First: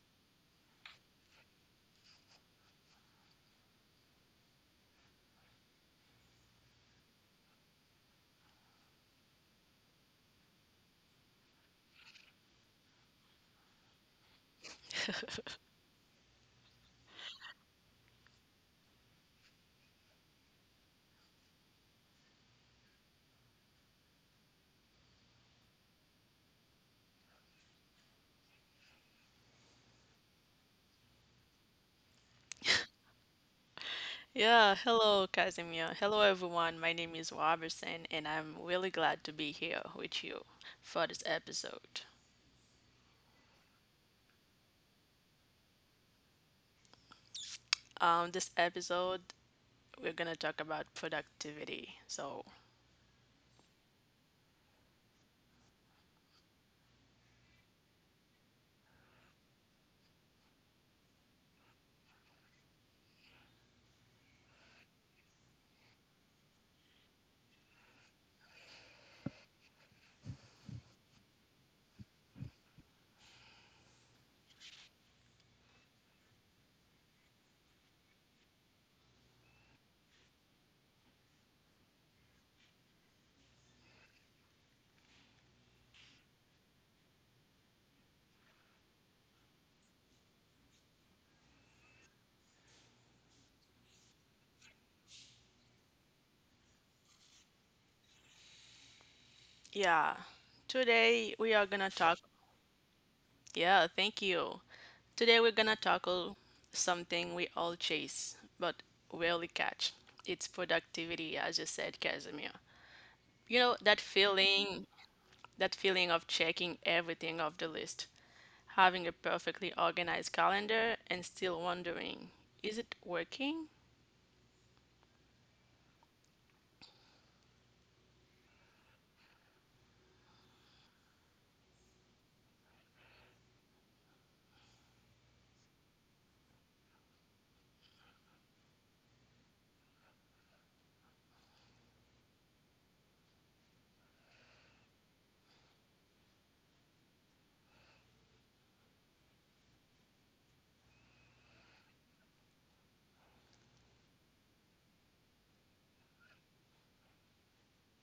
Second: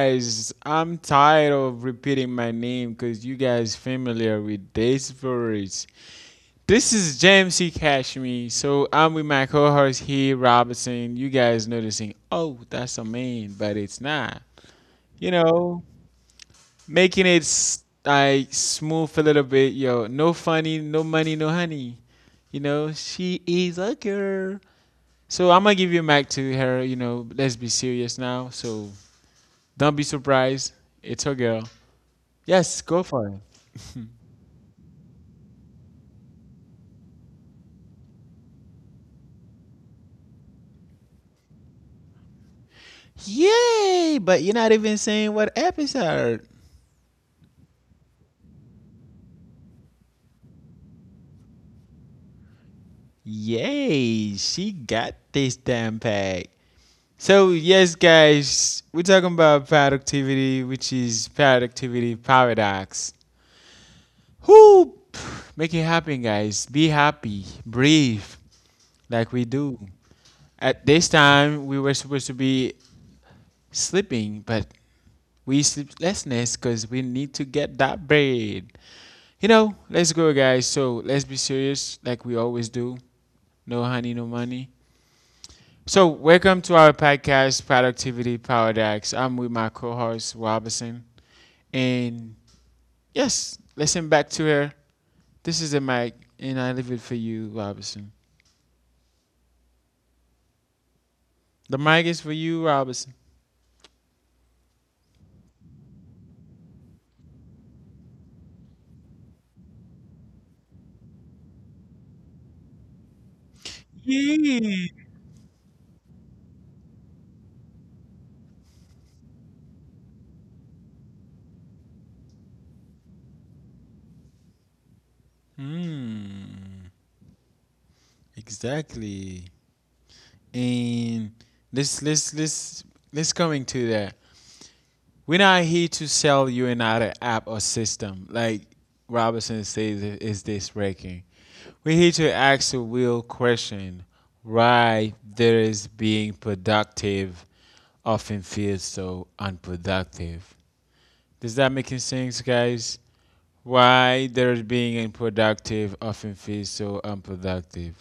guys. I'm tired of repeating my name because you guys familiar with this verse. This is James C. Cashme. So I'm with my co-host here, Robinson. You guys noticing, oh, that's a man, but it's not. You know, making it like smooth a little bit. Yo, no funny, no money, no honey. You know, she is a girl. So I'm gonna give you back to her. You know, let's be serious now. So don't be surprised. It's her girl. Yes, go for it. Yeah, hello, Casimir. Hello, everyone. My name is Robertson, and I'm really glad to be here with you for this episode. Yay! But you're not even saying what episode. This episode, we're gonna talk about productivity. So, Yay! She got this damn pack. So yes, guys, we're talking about productivity, which is productivity paradox. Who make it happen, guys? Be happy, breathe, like we do. At this time, we were supposed to be sleeping, but we sleeplessness because we need to get that bread. You know, let's go, guys. So let's be serious, like we always do. No honey, no money. So welcome to our podcast, Productivity Paradox. I'm with my co-host Robinson, and yes, listen back to her. This is the mic, and I leave it for you, Robinson. yeah, today we are The gonna mic talk. is for you, Robinson. Yeah, thank you. Today we're gonna tackle something we all chase but rarely catch. It's productivity, as you said, Casimir. You know Yeah. that feeling of checking everything off the list, having a perfectly organized calendar and still wondering, is it working? Hmm. Exactly. And let's let's let's let's coming to that. We're not here to sell you another app or system. Like Robertson says, is this breaking? We're here to ask a real question. Why there is being productive often feels so unproductive? Does that make sense, guys? Why there is being unproductive often feels so unproductive?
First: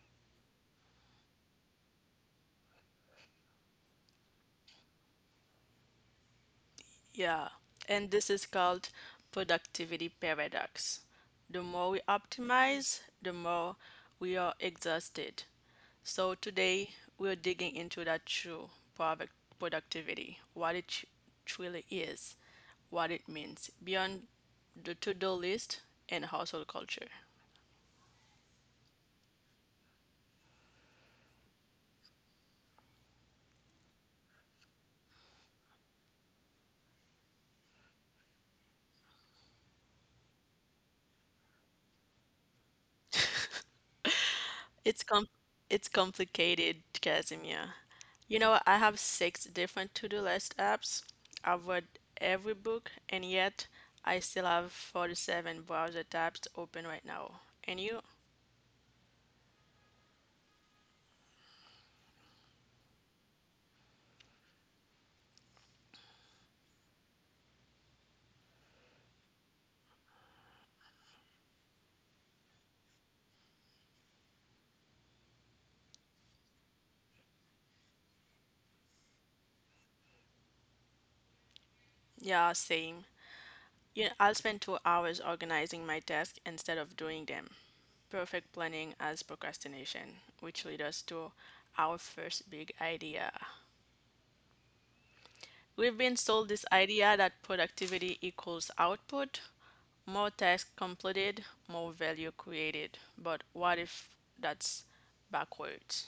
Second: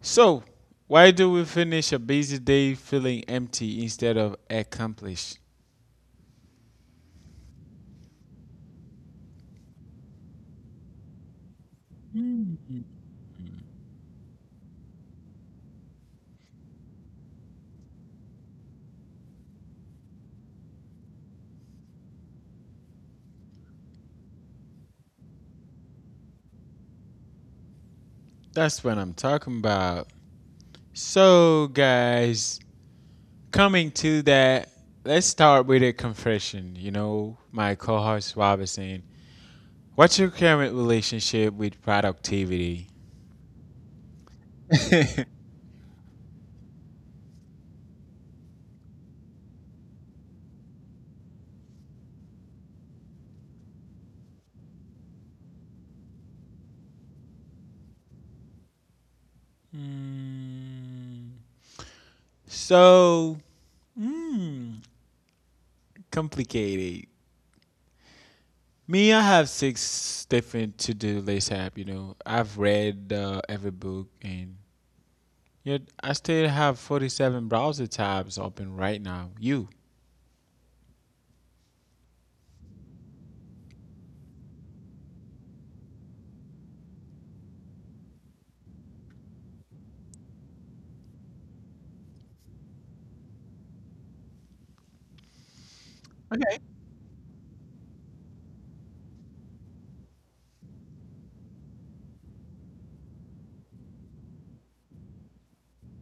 So, why do we finish a busy day feeling empty instead of accomplished? Yeah, and this is called productivity paradox. The more we optimize, the more we are exhausted. So today we're digging into that true product productivity, what it truly is, what it means beyond the to-do list and household culture. That's what I'm talking about. So, guys, coming to that, let's start with a confession. You know, my co host Robinson, what's your current relationship with productivity? It's com- it's complicated, Casimir. You know, I have six different to-do list apps. I've read every book, and yet I still have 47 browser tabs open right now. And you? Mm, so, mm, complicated. Me, I have six different to do list app. You know, I've read every book, and yet I still have 47 browser tabs open right now. You. Yeah, same. You know, I'll spend 2 hours organizing my desk instead of doing them. Perfect planning as procrastination, which leads us to our first big idea. We've been sold this idea that productivity equals output. More tasks completed, more value created. But what if that's backwards?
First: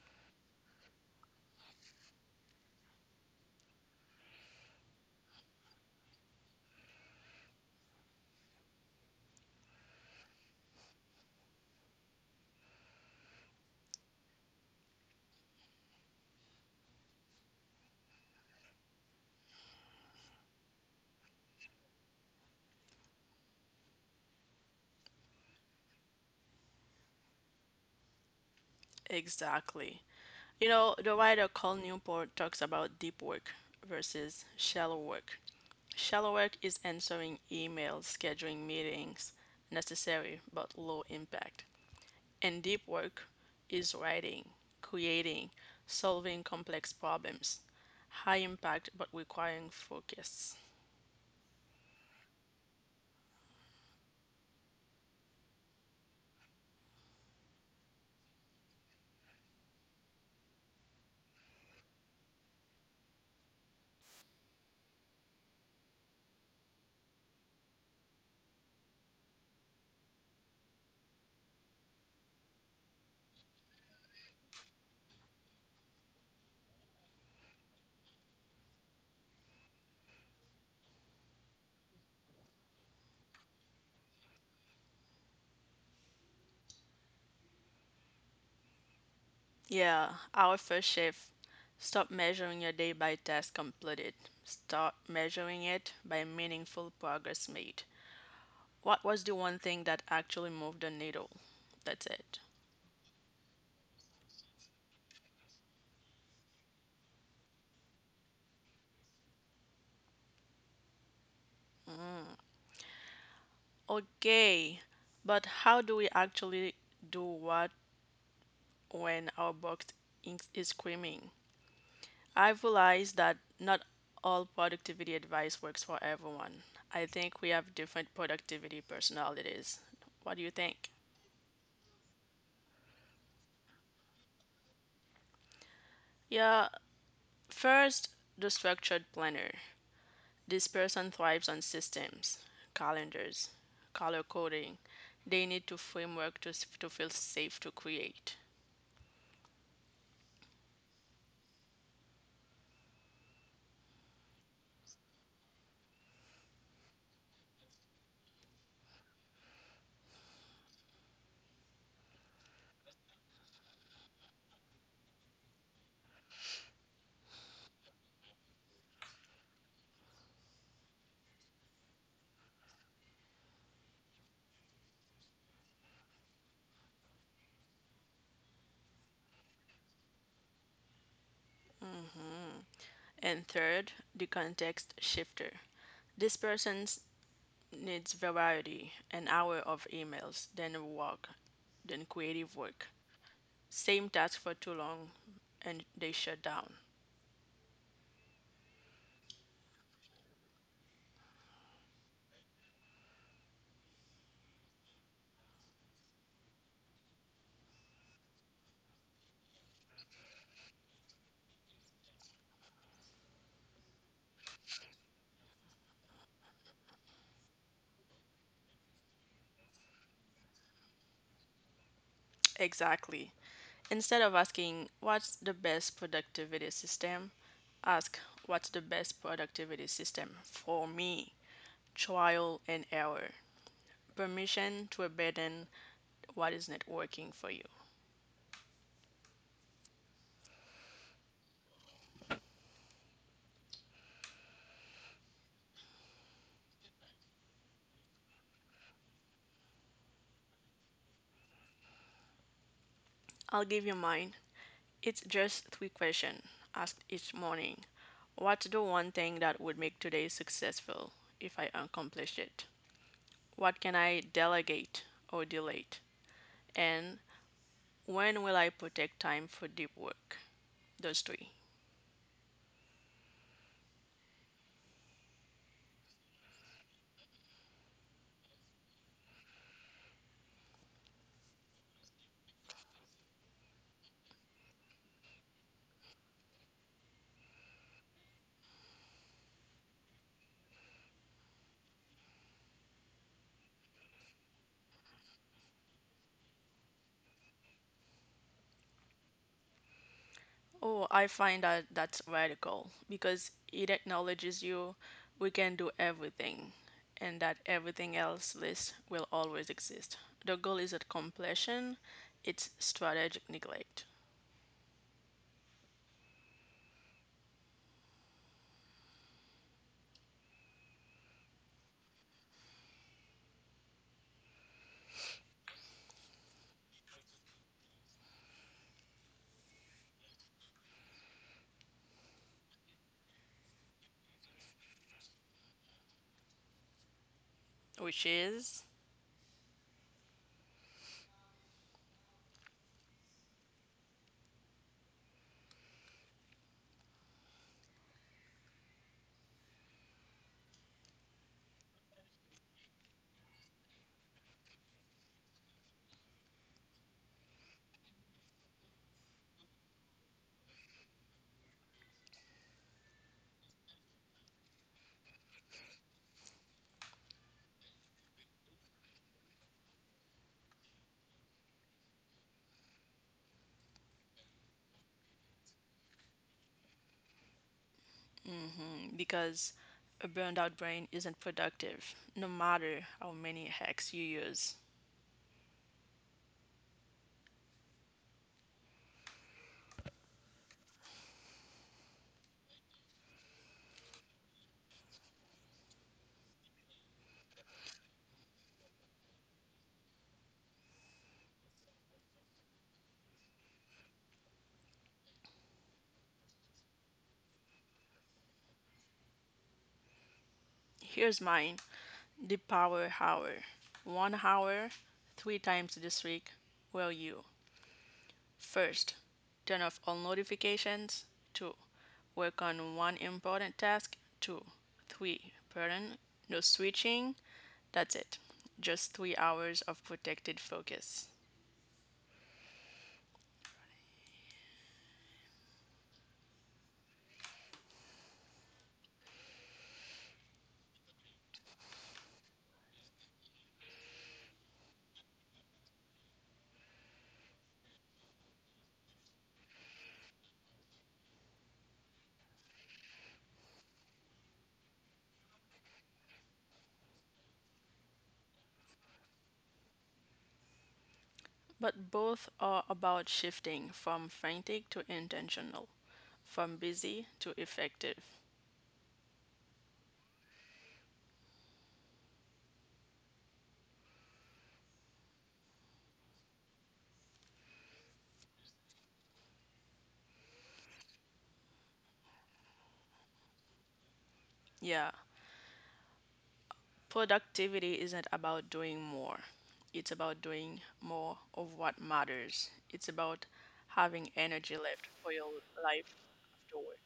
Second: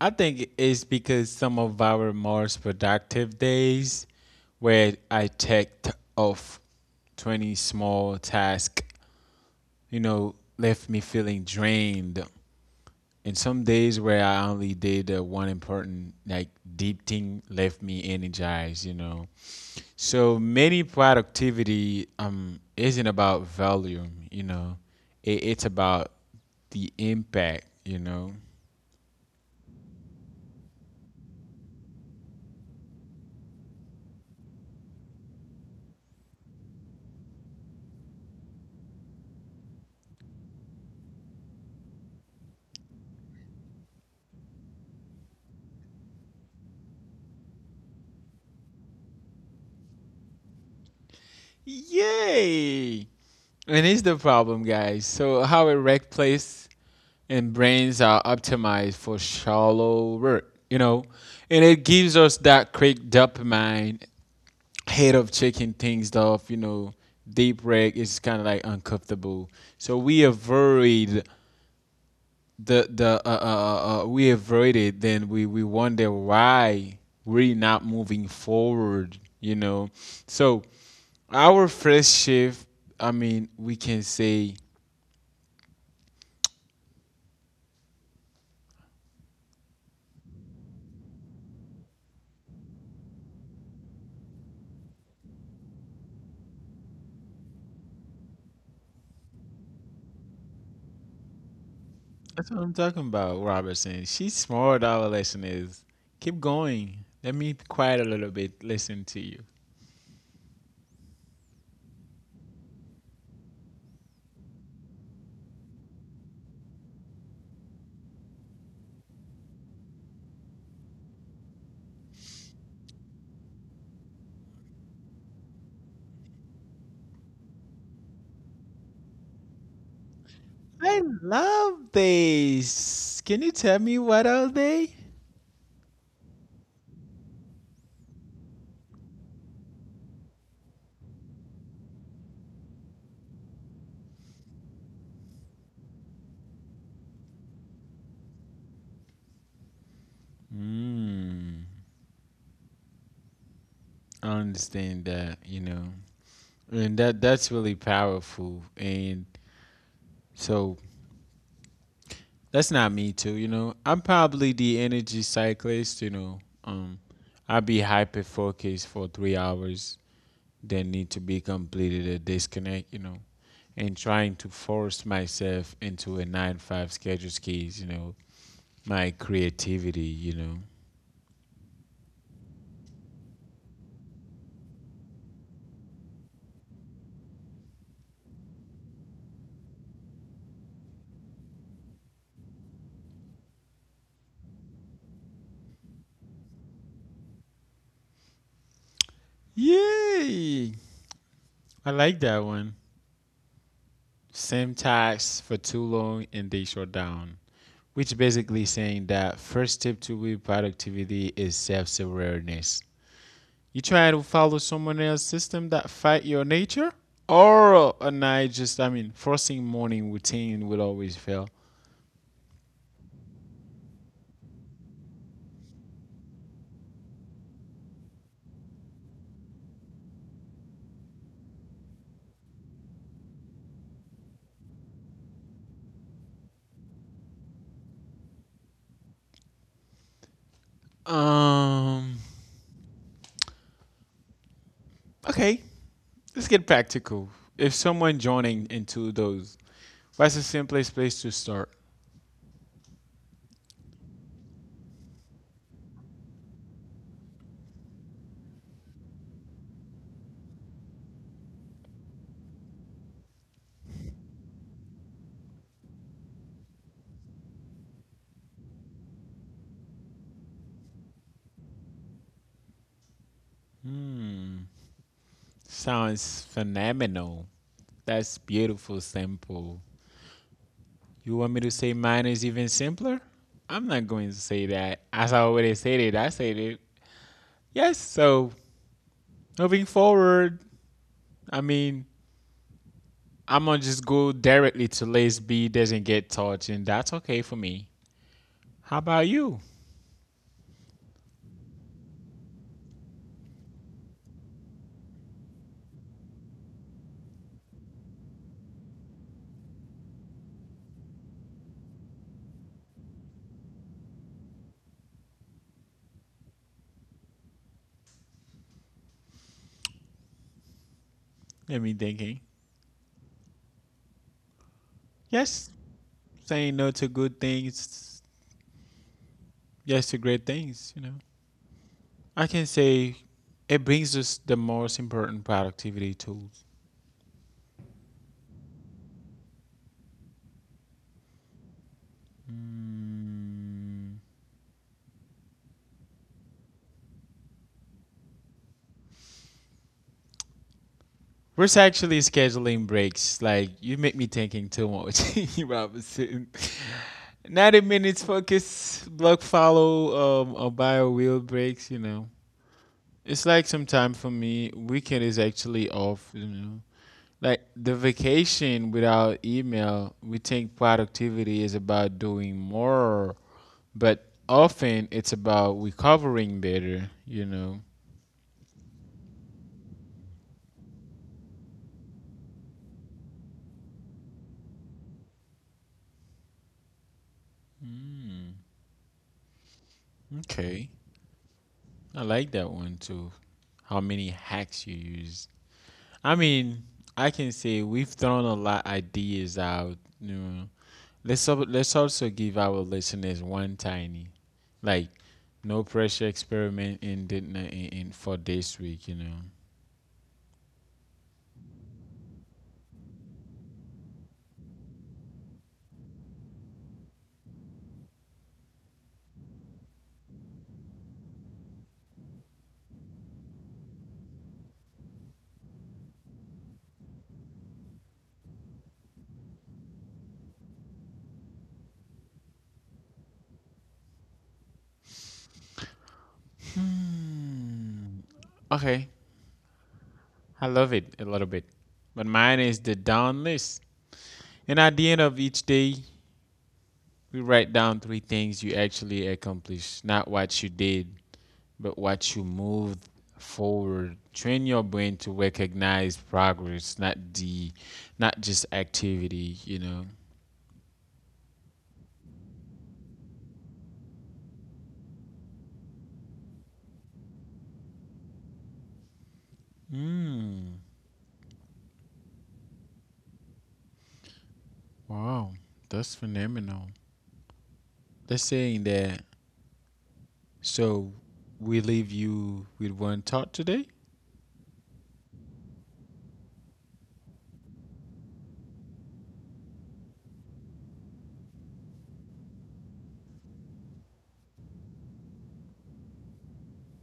I think it's because some of our most productive days where I checked off 20 small tasks, you know, left me feeling drained. And some days where I only did one important, like, deep thing left me energized, you know. So many productivity isn't about volume, you know, it's about the impact, you know. Exactly. You know, the writer Cole Newport talks about deep work versus shallow work. Shallow work is answering emails, scheduling meetings, necessary but low impact. And deep work is writing, creating, solving complex problems, high impact but requiring focus. Yay! And it's the problem, guys. So how erect place and brains are optimized for shallow work, you know, and it gives us that quick dopamine head of checking things off, you know. Deep reg is kind of like uncomfortable, so we avoid the we avoided. Then we wonder why we're not moving forward, you know. So our first shift, I mean, we can say Yeah, our first shift. Stop measuring your day by task completed. Start measuring it by meaningful progress made. What was the one thing that actually moved the needle? That's it. that's what I'm talking about, Robertson. She's smart. Our lesson is keep going. Let me quiet a little bit. Listen to you. Okay, but how do we actually do what when our box is screaming? I've realized that not all productivity advice works for everyone. I think we have different productivity personalities. What do you think? I love these. Can you tell me what are they? Yeah. First, the structured planner. This person thrives on systems, calendars, color coding. They need to framework to, to feel safe to create. Mm, I understand that. You know, and that's really powerful. And so that's not me too. You know, I'm probably the energy cyclist. You know, um, I'll be hyper focused for 3 hours that need to be completed a disconnect, you know, and trying to force myself into a nine to five schedule skis, you know, my creativity, you know. Mhm. And third, the context shifter. This person needs variety, an hour of emails, then work, then creative work. Same task for too long and they shut down. Yay, I like that one. Same tasks for too long and they shut down, which basically saying that first step to real productivity is self-awareness. You try to follow someone else's system that fight your nature, or a night, just I mean forcing morning routine will always fail. Exactly. Instead of asking what's the best productivity system, ask what's the best productivity system for me? Trial and error. Permission to abandon what is not working for you. Um. Okay, let's get practical. If someone joining into those, what's the simplest place to start? I'll give you mine. It's just three questions asked each morning. What's the one thing that would make today successful if I accomplished it? What can I delegate or delete? And when will I protect time for deep work? Those three. Sounds phenomenal. That's beautiful, simple. You want me to say mine is even simpler? I'm not going to say that. As I already said it, I said it. Yes. So moving forward, I mean, I'm gonna just go directly to lace B doesn't get touched, and that's okay for me. How about you? Oh, I find that that's radical because it acknowledges you we can do everything and that everything else list will always exist. The goal isn't completion, it's strategic neglect, Let me thinking. Yes, saying no to good things, yes to great things, you know. I can say it brings us the most important productivity tools. which is We're actually scheduling breaks. Like you make me thinking too much, Robinson. 90 minutes focus, block follow, or bio wheel breaks, you know. It's like some time for me. Weekend is actually off, you know. Like the vacation without email, we think productivity is about doing more, but often it's about recovering better, you know. mhm, because a burned out brain isn't productive no matter how many hacks you use. Okay. I like that one too. How many hacks you use. I mean, I can say we've thrown a lot ideas out, you know. Let's also give our listeners one tiny, like, no pressure experiment in for this week, you know. Here's mine, the power hour. 1 hour, three times this week. Where are you? First, turn off all notifications. 2. Work on one important task. 2. 3. Pardon, no switching. That's it. Just 3 hours of protected focus. Okay, I love it a little bit. But mine is the down list. And at the end of each day, we write down three things you actually accomplished, not what you did, but what you moved forward. Train your brain to recognize progress, not just activity, you know. But both are about shifting from frantic to intentional, from busy to effective. Mm, wow, that's phenomenal. They're saying that, so we leave you with one thought today. Yeah, productivity isn't about doing more, it's about doing more of what matters. It's about having energy left for your life after work.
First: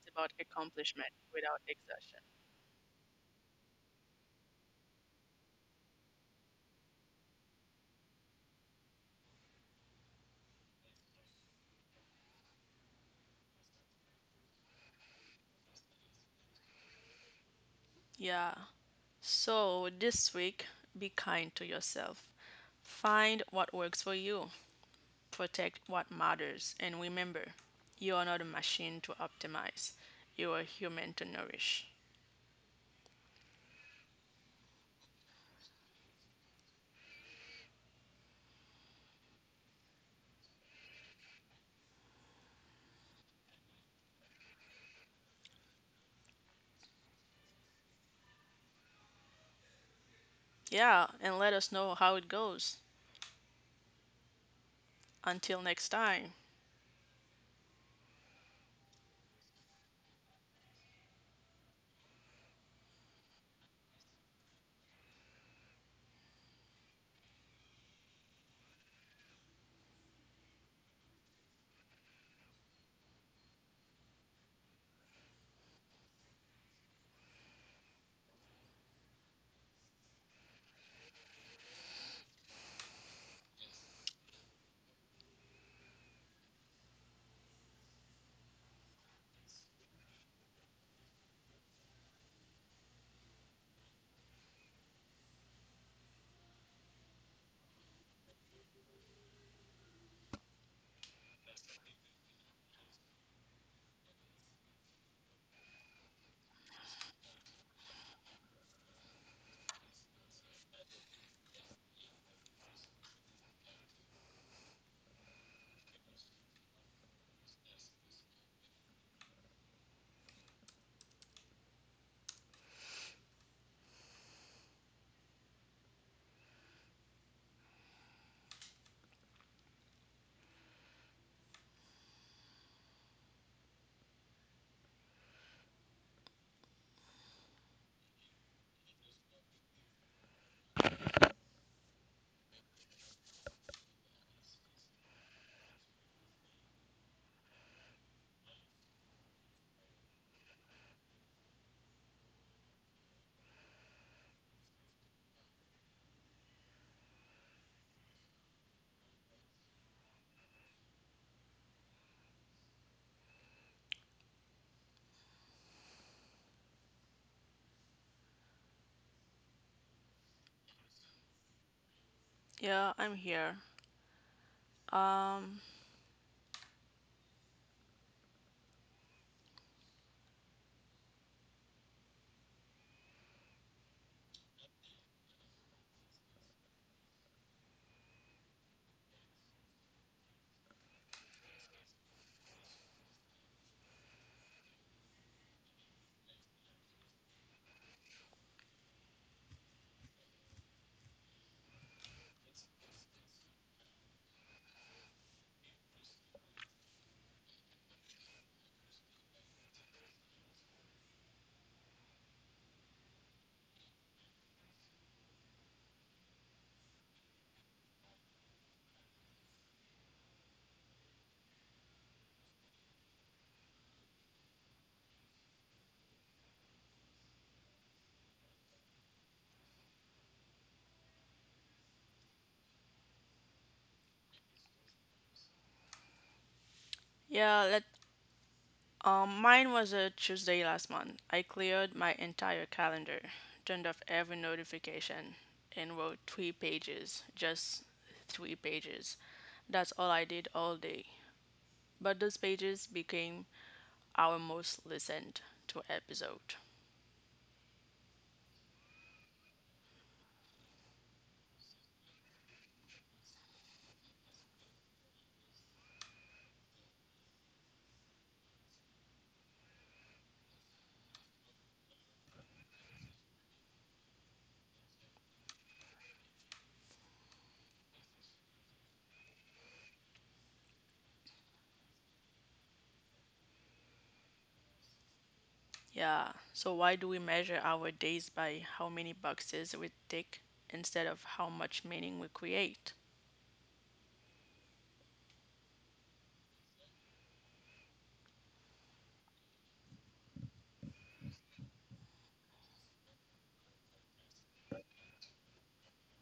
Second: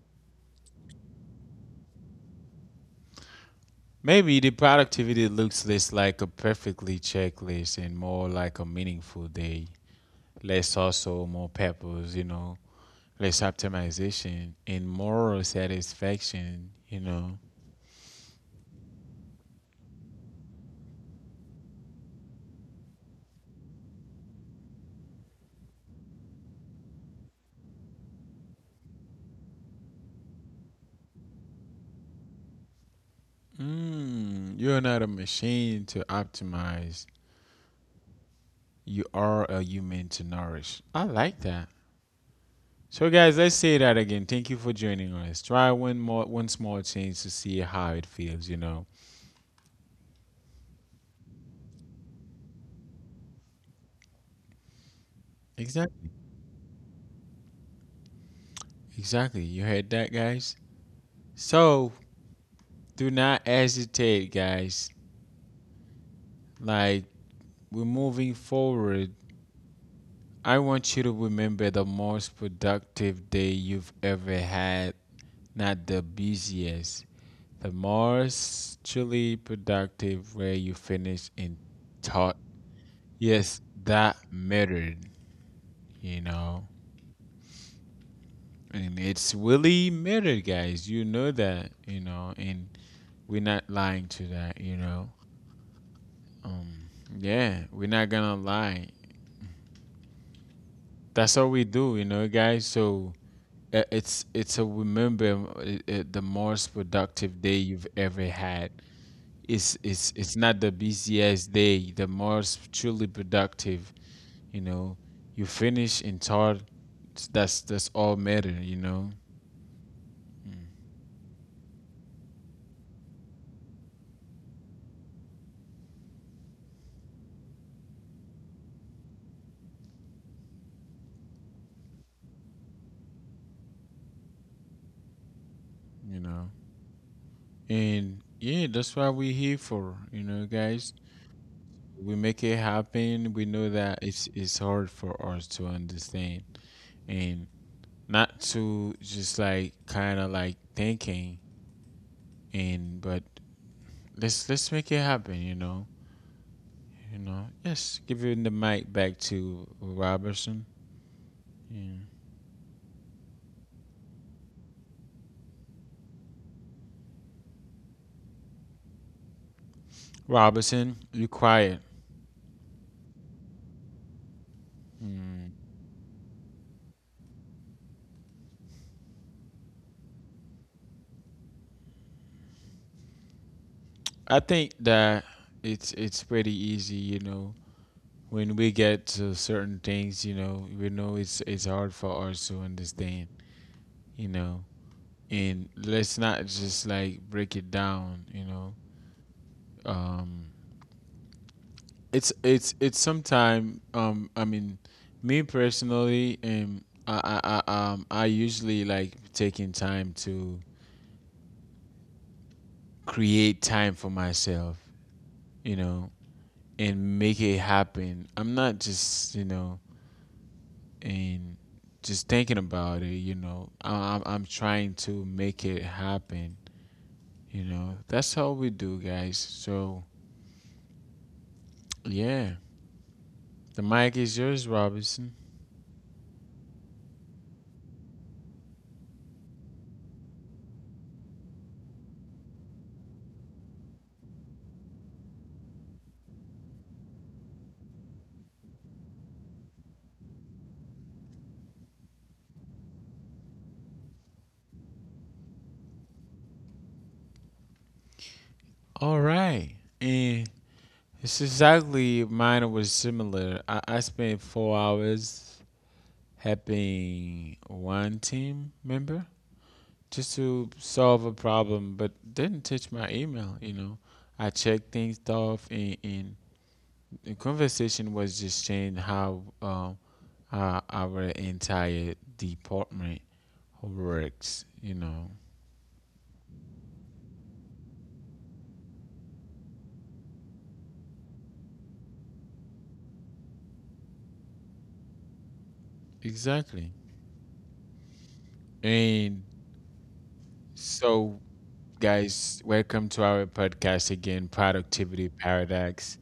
It's about accomplishment without exertion. Maybe the productivity looks less like a perfectly checklist and more like a meaningful day. Less also, more purpose, you know, less optimization and moral satisfaction, you know. Yeah. So this week, be kind to yourself. Find what works for you, protect what matters, and remember, you are not a machine to optimize, you are human to nourish. Mm, you're not a machine to optimize. You are a human to nourish. I like that. So guys, let's say that again. Thank you for joining us. Try one small change to see how it feels, you know. Yeah, and let us know how it goes. Until next Exactly. time. Exactly. You heard that, guys? So do not hesitate, guys. Like, we're moving forward. I want you to remember the most productive day you've ever had, not the busiest. The most truly productive where you finish in thought. Yes, that mattered, you know. And it's really mattered, guys. You know that, you know, and we're not lying to that, you know. Um, yeah, we're not gonna lie. That's all we do, you know, guys. So it's a remember the most productive day you've ever had. It's not the busiest day, the most truly productive. You know, you finish in third. That's all matter. You know, mm, you know, and yeah, that's what we're here for. You know, guys, we make it happen. We know that it's hard for us to understand, and not to just like kind of like thinking, and but let's make it happen, you know. You know, yes, giving the mic back to Robertson. Mm. Robertson, you quiet. Yeah, I'm here. Um Mm. I think that it's pretty easy, you know. When we get to certain things, you know, we know it's hard for us to understand, you know, and let's not just like break it down, you know. um it's sometime, I mean, me personally, I usually like taking time to create time for myself, you know, and make it happen. I'm not just, you know, and just thinking about it, you know. I'm trying to make it happen, you know. That's how we do, guys. So yeah, the mic is yours, Robinson. yeah, let mine was a Tuesday last month. I cleared my entire calendar, turned off every notification, and wrote three pages. Just three pages. That's all I did all day. But those pages became our most listened to episode. All right. And it's exactly mine was similar. I spent 4 hours helping one team member just to solve a problem, but didn't touch my email, you know. I checked things off, and the conversation was just changed how our entire department works, you know. Yeah, so why do we measure our days by how many boxes we tick instead of how much meaning we create? Exactly. And so, guys, welcome to our podcast again, Productivity Paradox.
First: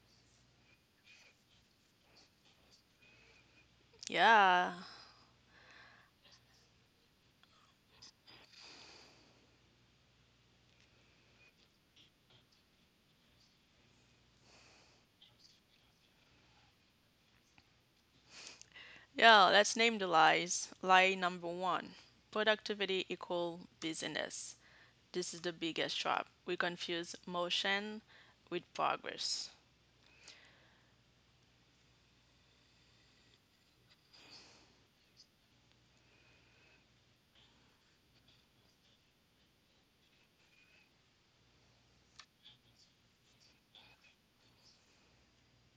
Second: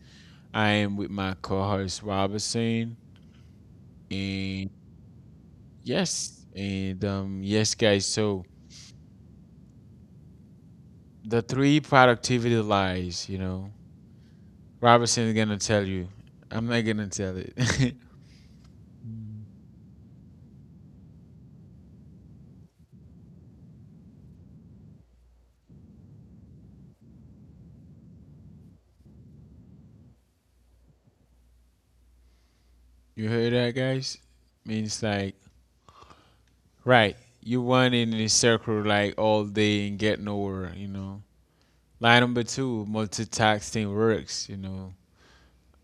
I am with my co-host Robertson, and Yeah. yes, and yes, guys. So the three productivity lies, you know, Robertson is gonna tell you. I'm not gonna tell it. Yeah, let's name the lies. Lie number one, productivity equal business. This is the biggest trap. We confuse motion with progress. You heard that, guys? Means like, right? You run in a circle like all day and get nowhere, you know. Line number two, multitasking works, you know.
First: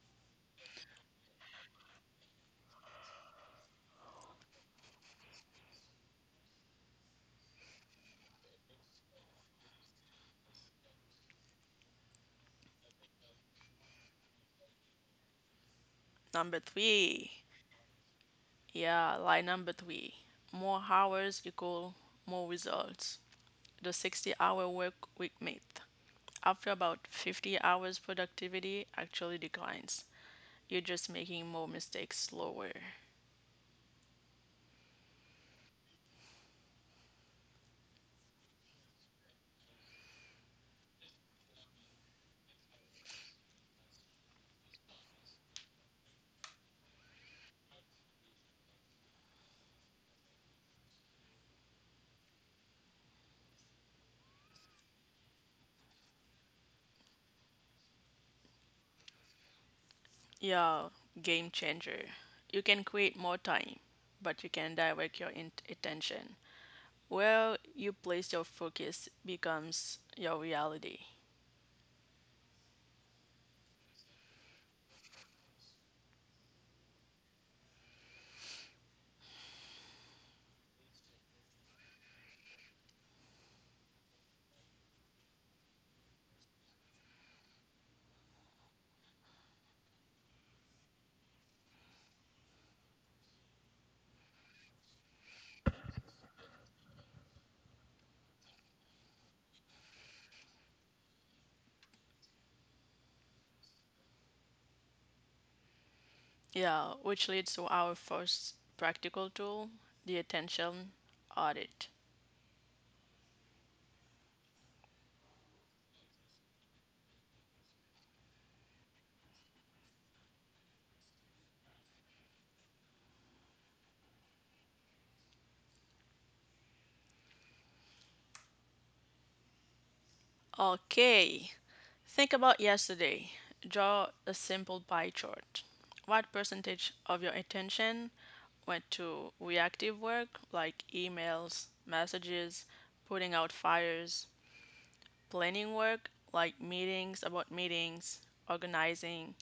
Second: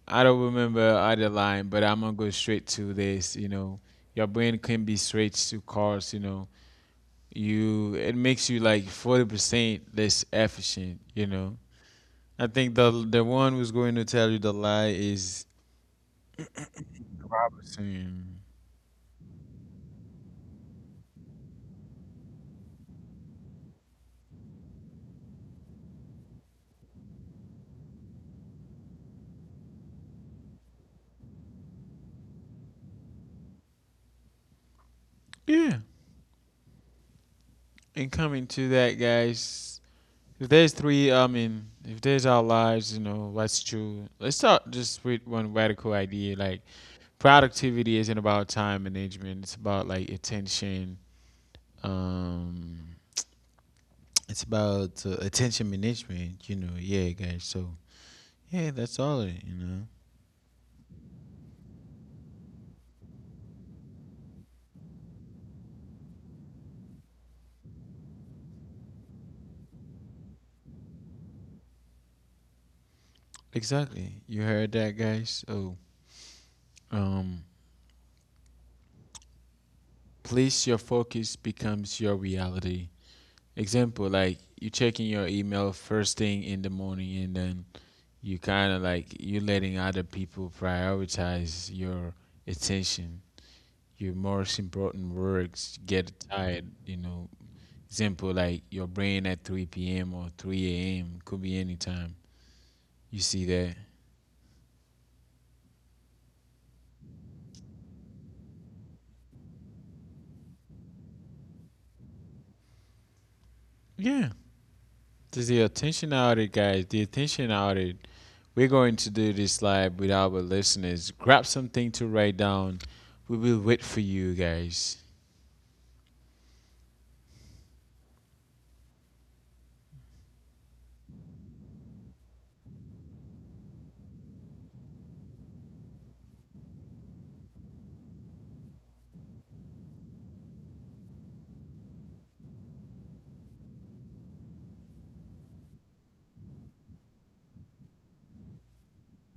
I don't remember other line, but I'm gonna go straight to this, you know. Your brain can be switched to cars, you know. You, it makes you like 40% less efficient, you know. I think the one who's going to tell you the lie is Number three. Robertson. Yeah, lie number three. More hours equal more results. The 60-hour work week myth. After about 50 hours, productivity actually declines. You're just making more mistakes slower. Yeah, and coming to that, guys, if there's three, I mean, if there's our lives, you know, let's true, let's start just with one radical idea, like productivity isn't about time management, it's about like attention. um it's about attention management, you know. Yeah, guys, so yeah, that's all it, you know. Yeah, game changer. You can create more time, but you can direct your attention. Where you place your focus becomes your reality. Exactly. You heard that, guys? Oh, um, place your focus becomes your reality. Example, like you checking your email first thing in the morning, and then you kind of like you letting other people prioritize your attention. Your most important works get tired. You know, example, like your brain at 3 p.m. or 3 a.m. could be any time. You see that? Yeah, which leads to our first practical tool, the attention audit. Yeah. This is the attention audit, guys. The attention audit. We're going to do this live with our listeners. Grab something to write down. We will wait for you guys. Okay, think about yesterday. Draw a simple pie chart. What percentage of your attention went to reactive work like emails, messages, putting out fires, planning work like meetings about meetings, organizing,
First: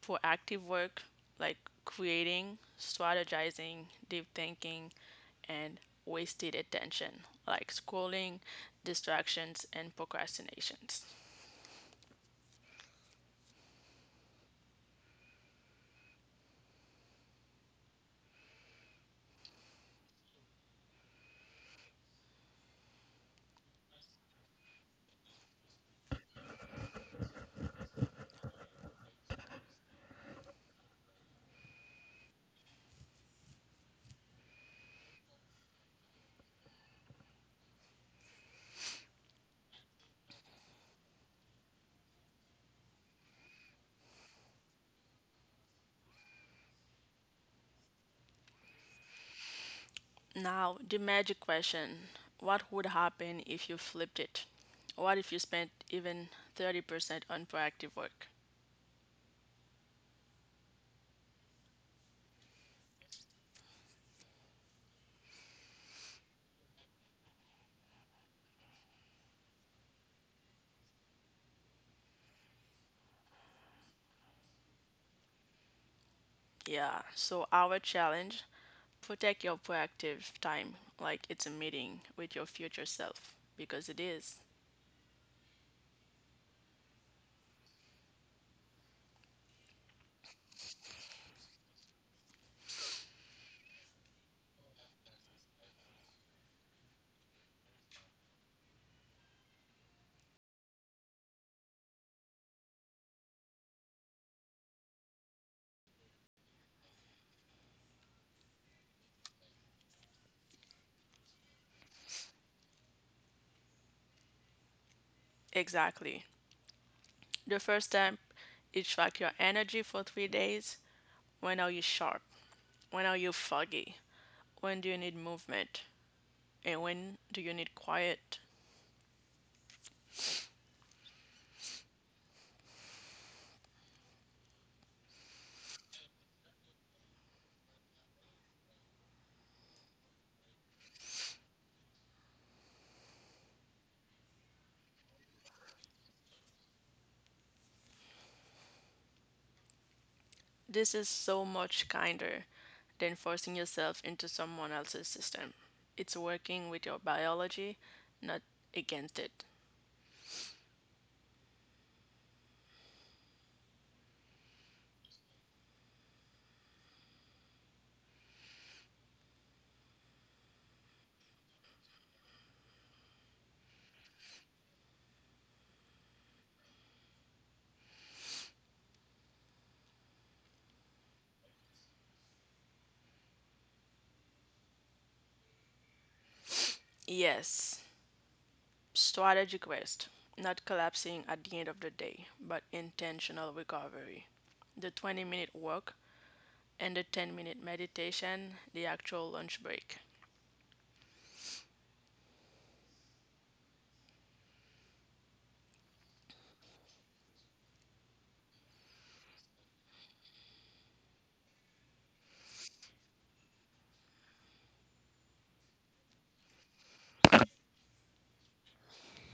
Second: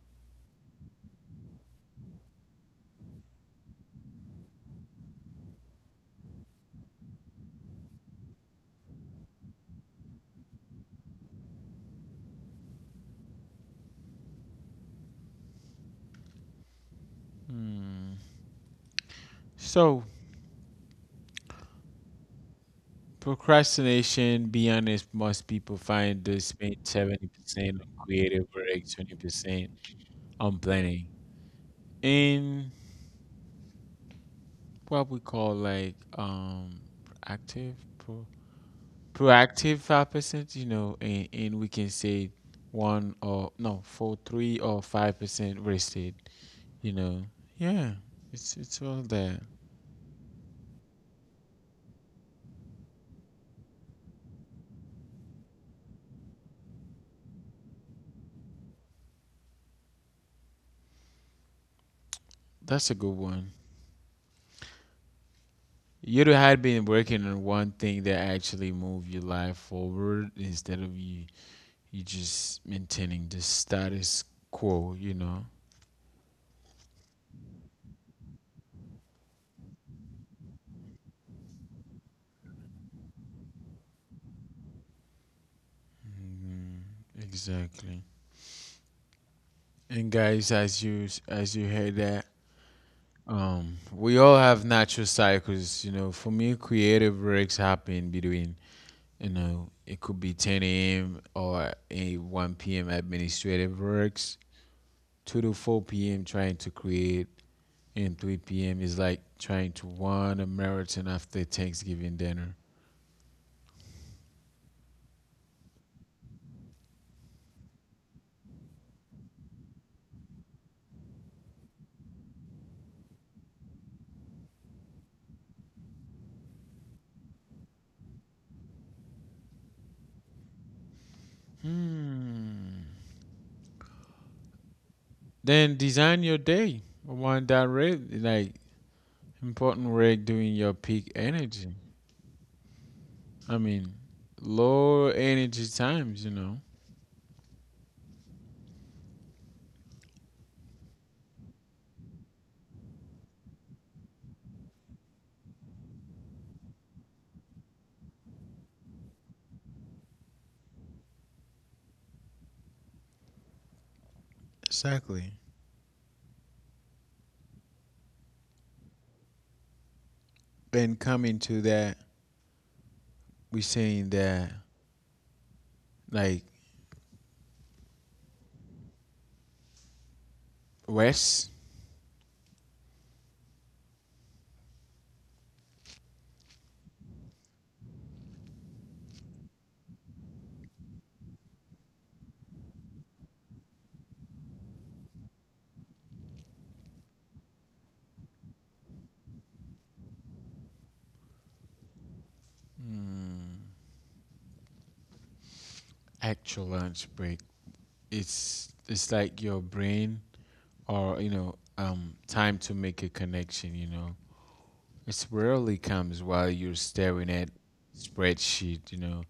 proactive work like creating, strategizing, deep thinking, and wasted attention like scrolling, distractions, and procrastinations? So, procrastination, be honest, most people find they spend 70% on creative work, 20% on planning. And what we call active pro proactive 5%, you know, and we can say one or no, four, 3 or 5% wasted. You know, yeah, it's all there. Now, the magic question, what would happen if you flipped it? What if you spent even 30% on proactive work? That's a good one. You had been working on one thing that actually move your life forward instead of you just maintaining the status quo. You know. Yeah, so our challenge, protect your proactive time like it's a meeting with your future self because it is. Mhm. Exactly. And guys, as you heard that, we all have natural cycles, you know. For me, creative breaks happen between, you know, it could be 10 a.m. or a 1 p.m. administrative works, 2 to 4 p.m. trying to create, and 3 p.m. is like trying to run a marathon after Thanksgiving dinner. Exactly. The first step is track your energy for 3 days. When are you sharp? When are you foggy? When do you need movement? And when do you need quiet? Hmm. Then design your day around that rig, like important rig during your peak energy. I mean, low energy times, you know. This is so much kinder than forcing yourself into someone else's system. It's working with your biology, not against it. Exactly. And coming to that, we saying that like rest, Yes, strategic rest, not collapsing at the end of the day, but intentional recovery. The 20-minute walk and the 10-minute meditation, the actual lunch break. actual lunch break. It's like your brain or you know time to make a connection. You know, it rarely comes while you're staring at spreadsheet. You know,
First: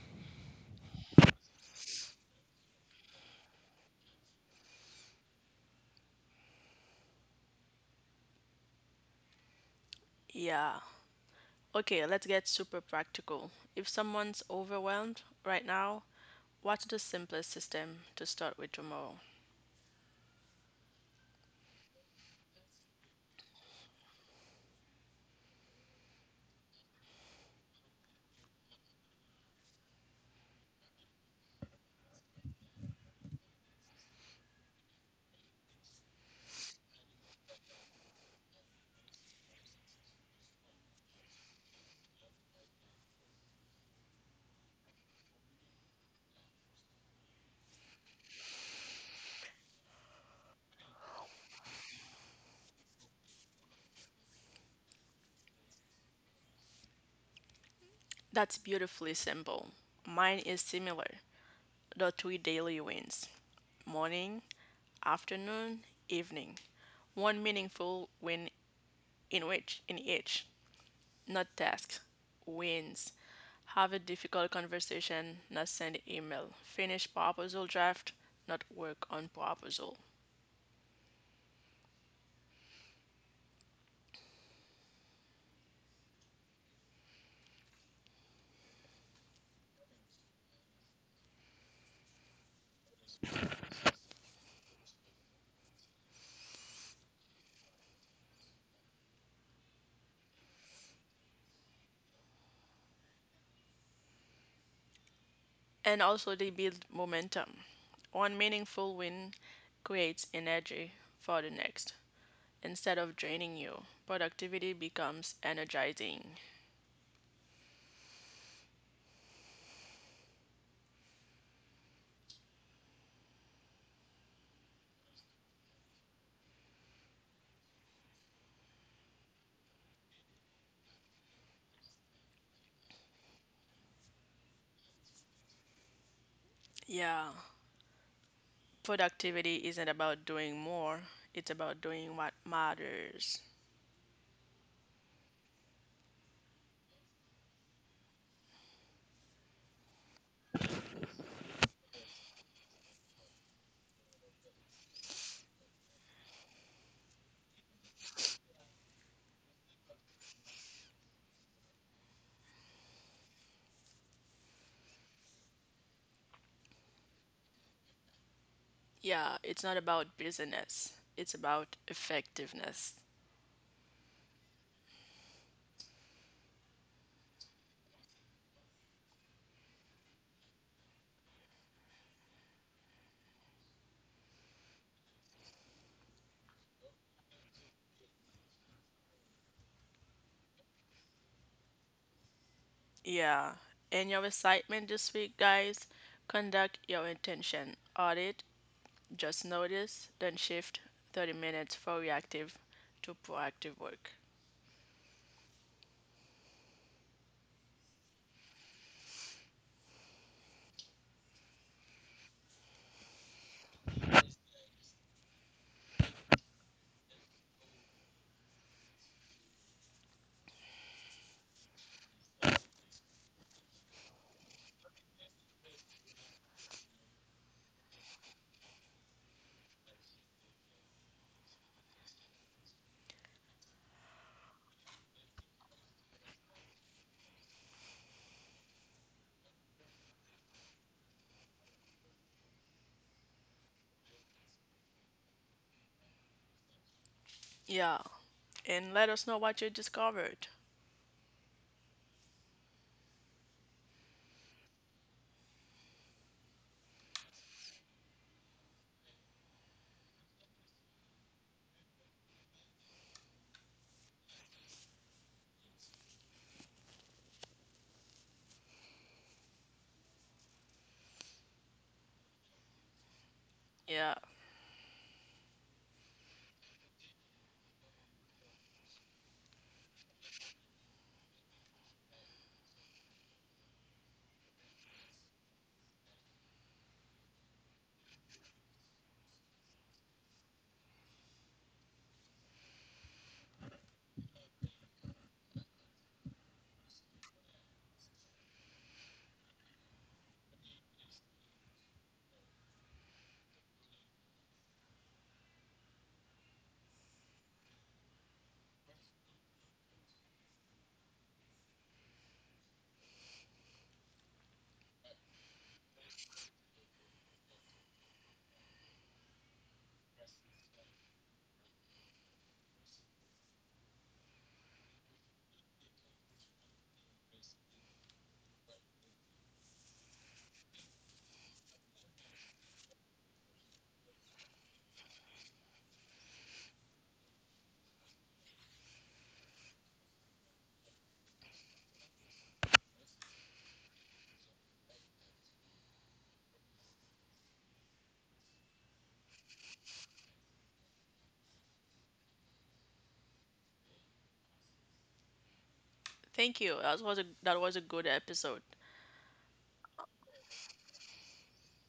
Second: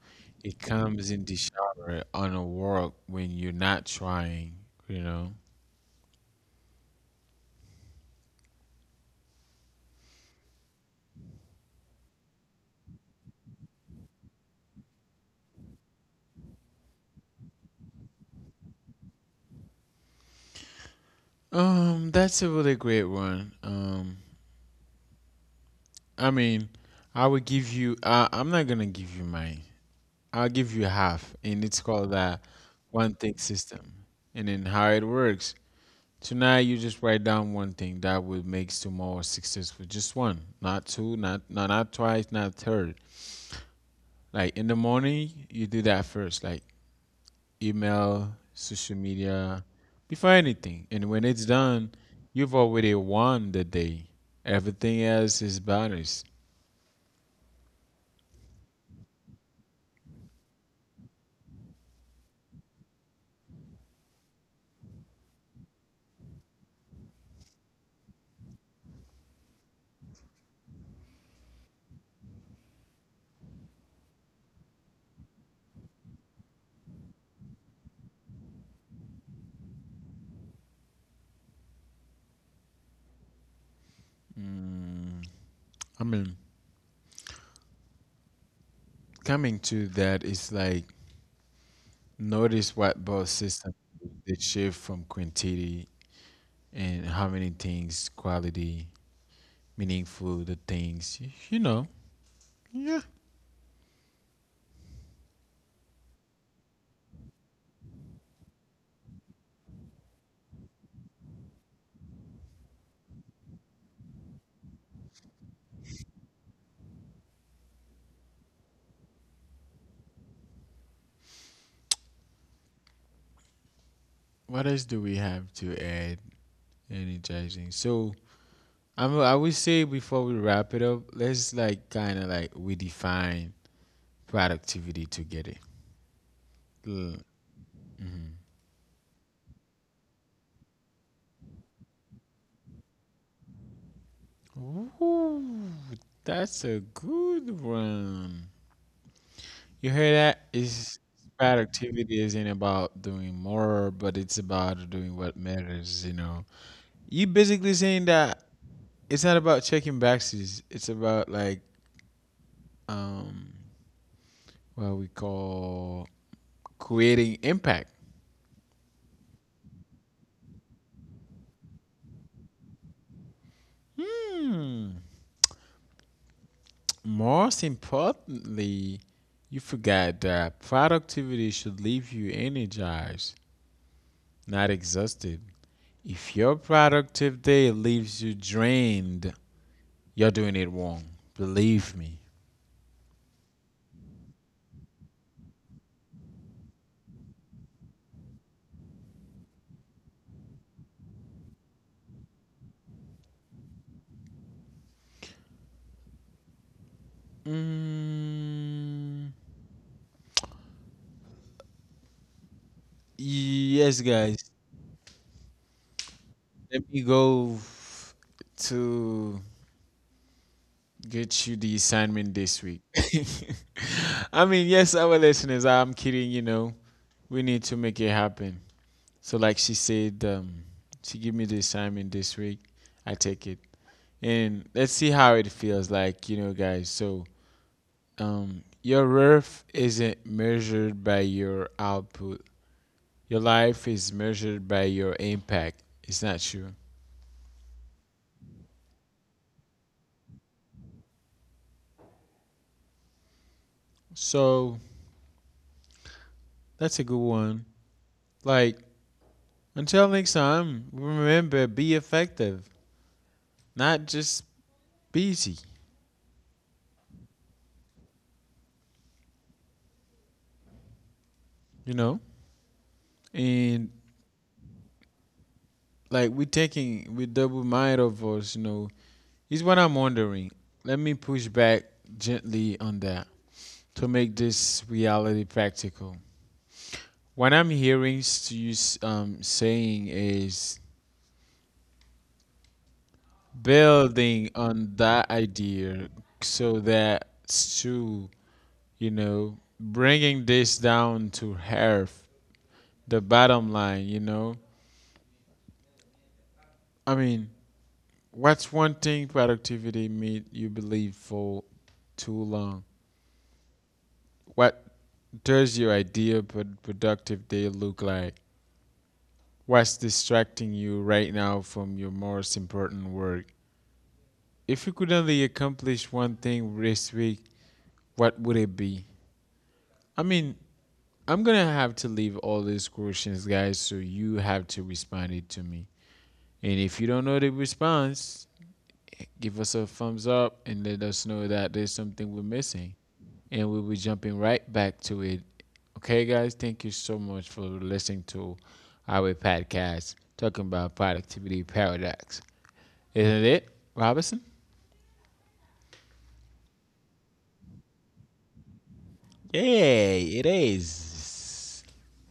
it comes in the shower on a walk when you're not trying. You know. Yeah. Okay, let's get super practical. If someone's overwhelmed right now, what's the simplest system to start with tomorrow? That's a really great one. I mean, I would give you. I'm not gonna give you mine. I'll give you half, and it's called the one thing system. And then how it works. Tonight you just write down one thing that will make tomorrow successful. Just one, not two, not twice, not third. Like in the morning, you do that first, like email, social media, before anything. And when it's done, you've already won the day. Everything else is bonus. That's beautifully simple. Mine is similar, the three daily wins: morning, afternoon, evening. One meaningful win in which in each. Not task, wins. Have a difficult conversation, not send email. Finish proposal draft, not work on proposal. I mean, coming to that is like, notice what both systems they shift from quantity and how many things, quality, meaningful, the things, you know. Yeah. And also they build momentum. One meaningful win creates energy for the next. Instead of draining you, productivity becomes energizing. What else do we have to add? Energizing. So I would say before we wrap it up, let's like kind of like we define productivity together. Mm-hmm. Yeah, productivity isn't about doing more, it's about doing what matters. Ooh, that's a good one. You hear that? It's productivity isn't about doing more, but it's about doing what matters, you know. You basically saying that it's not about checking boxes. It's about like um what we call creating impact. Yeah, it's not about business, it's about effectiveness. Hmm. Most importantly, you forgot that productivity should leave you energized, not exhausted. If your productive day leaves you drained, you're doing it wrong. Believe me. Yeah, in your excitement this week, guys, conduct your intention audit, just notice, then shift 30 minutes for reactive to proactive work. Mm, yes, guys. Let me go to get you the assignment this week. I mean, yes, our listeners, I'm kidding, you know. We need to make it happen. So, like she said, she give me the assignment this week. I take it. And let's see how it feels like, you know, guys. So, your worth isn't measured by your output. Your life is measured by your impact. It's not true. Yeah, and let us know what you discovered. So that's a good one. Like, until next time, remember be effective, not just busy, you know? And Yeah, like we double mind of us, you know. Is what I'm wondering. Let me push back gently on that to make this reality practical. What I'm hearing you saying is building on that idea so that Sue, you know, bringing this down to earth, the bottom line, you know. I mean, what's one thing productivity made you believe for too long? What does your ideal but productive day look like? What's distracting you right now from your most important work? If you could only accomplish one thing this week, what would it be? I mean, I'm gonna have to leave all these questions, guys, so you have to respond it to me. And if you don't know the response, give us a thumbs up and let us know that there's something we're missing. And we'll be jumping right back to it. Okay, guys, thank you so much for listening to our podcast talking about productivity paradox. Isn't it, Robinson? thank you. That was a good episode. Yay, it is.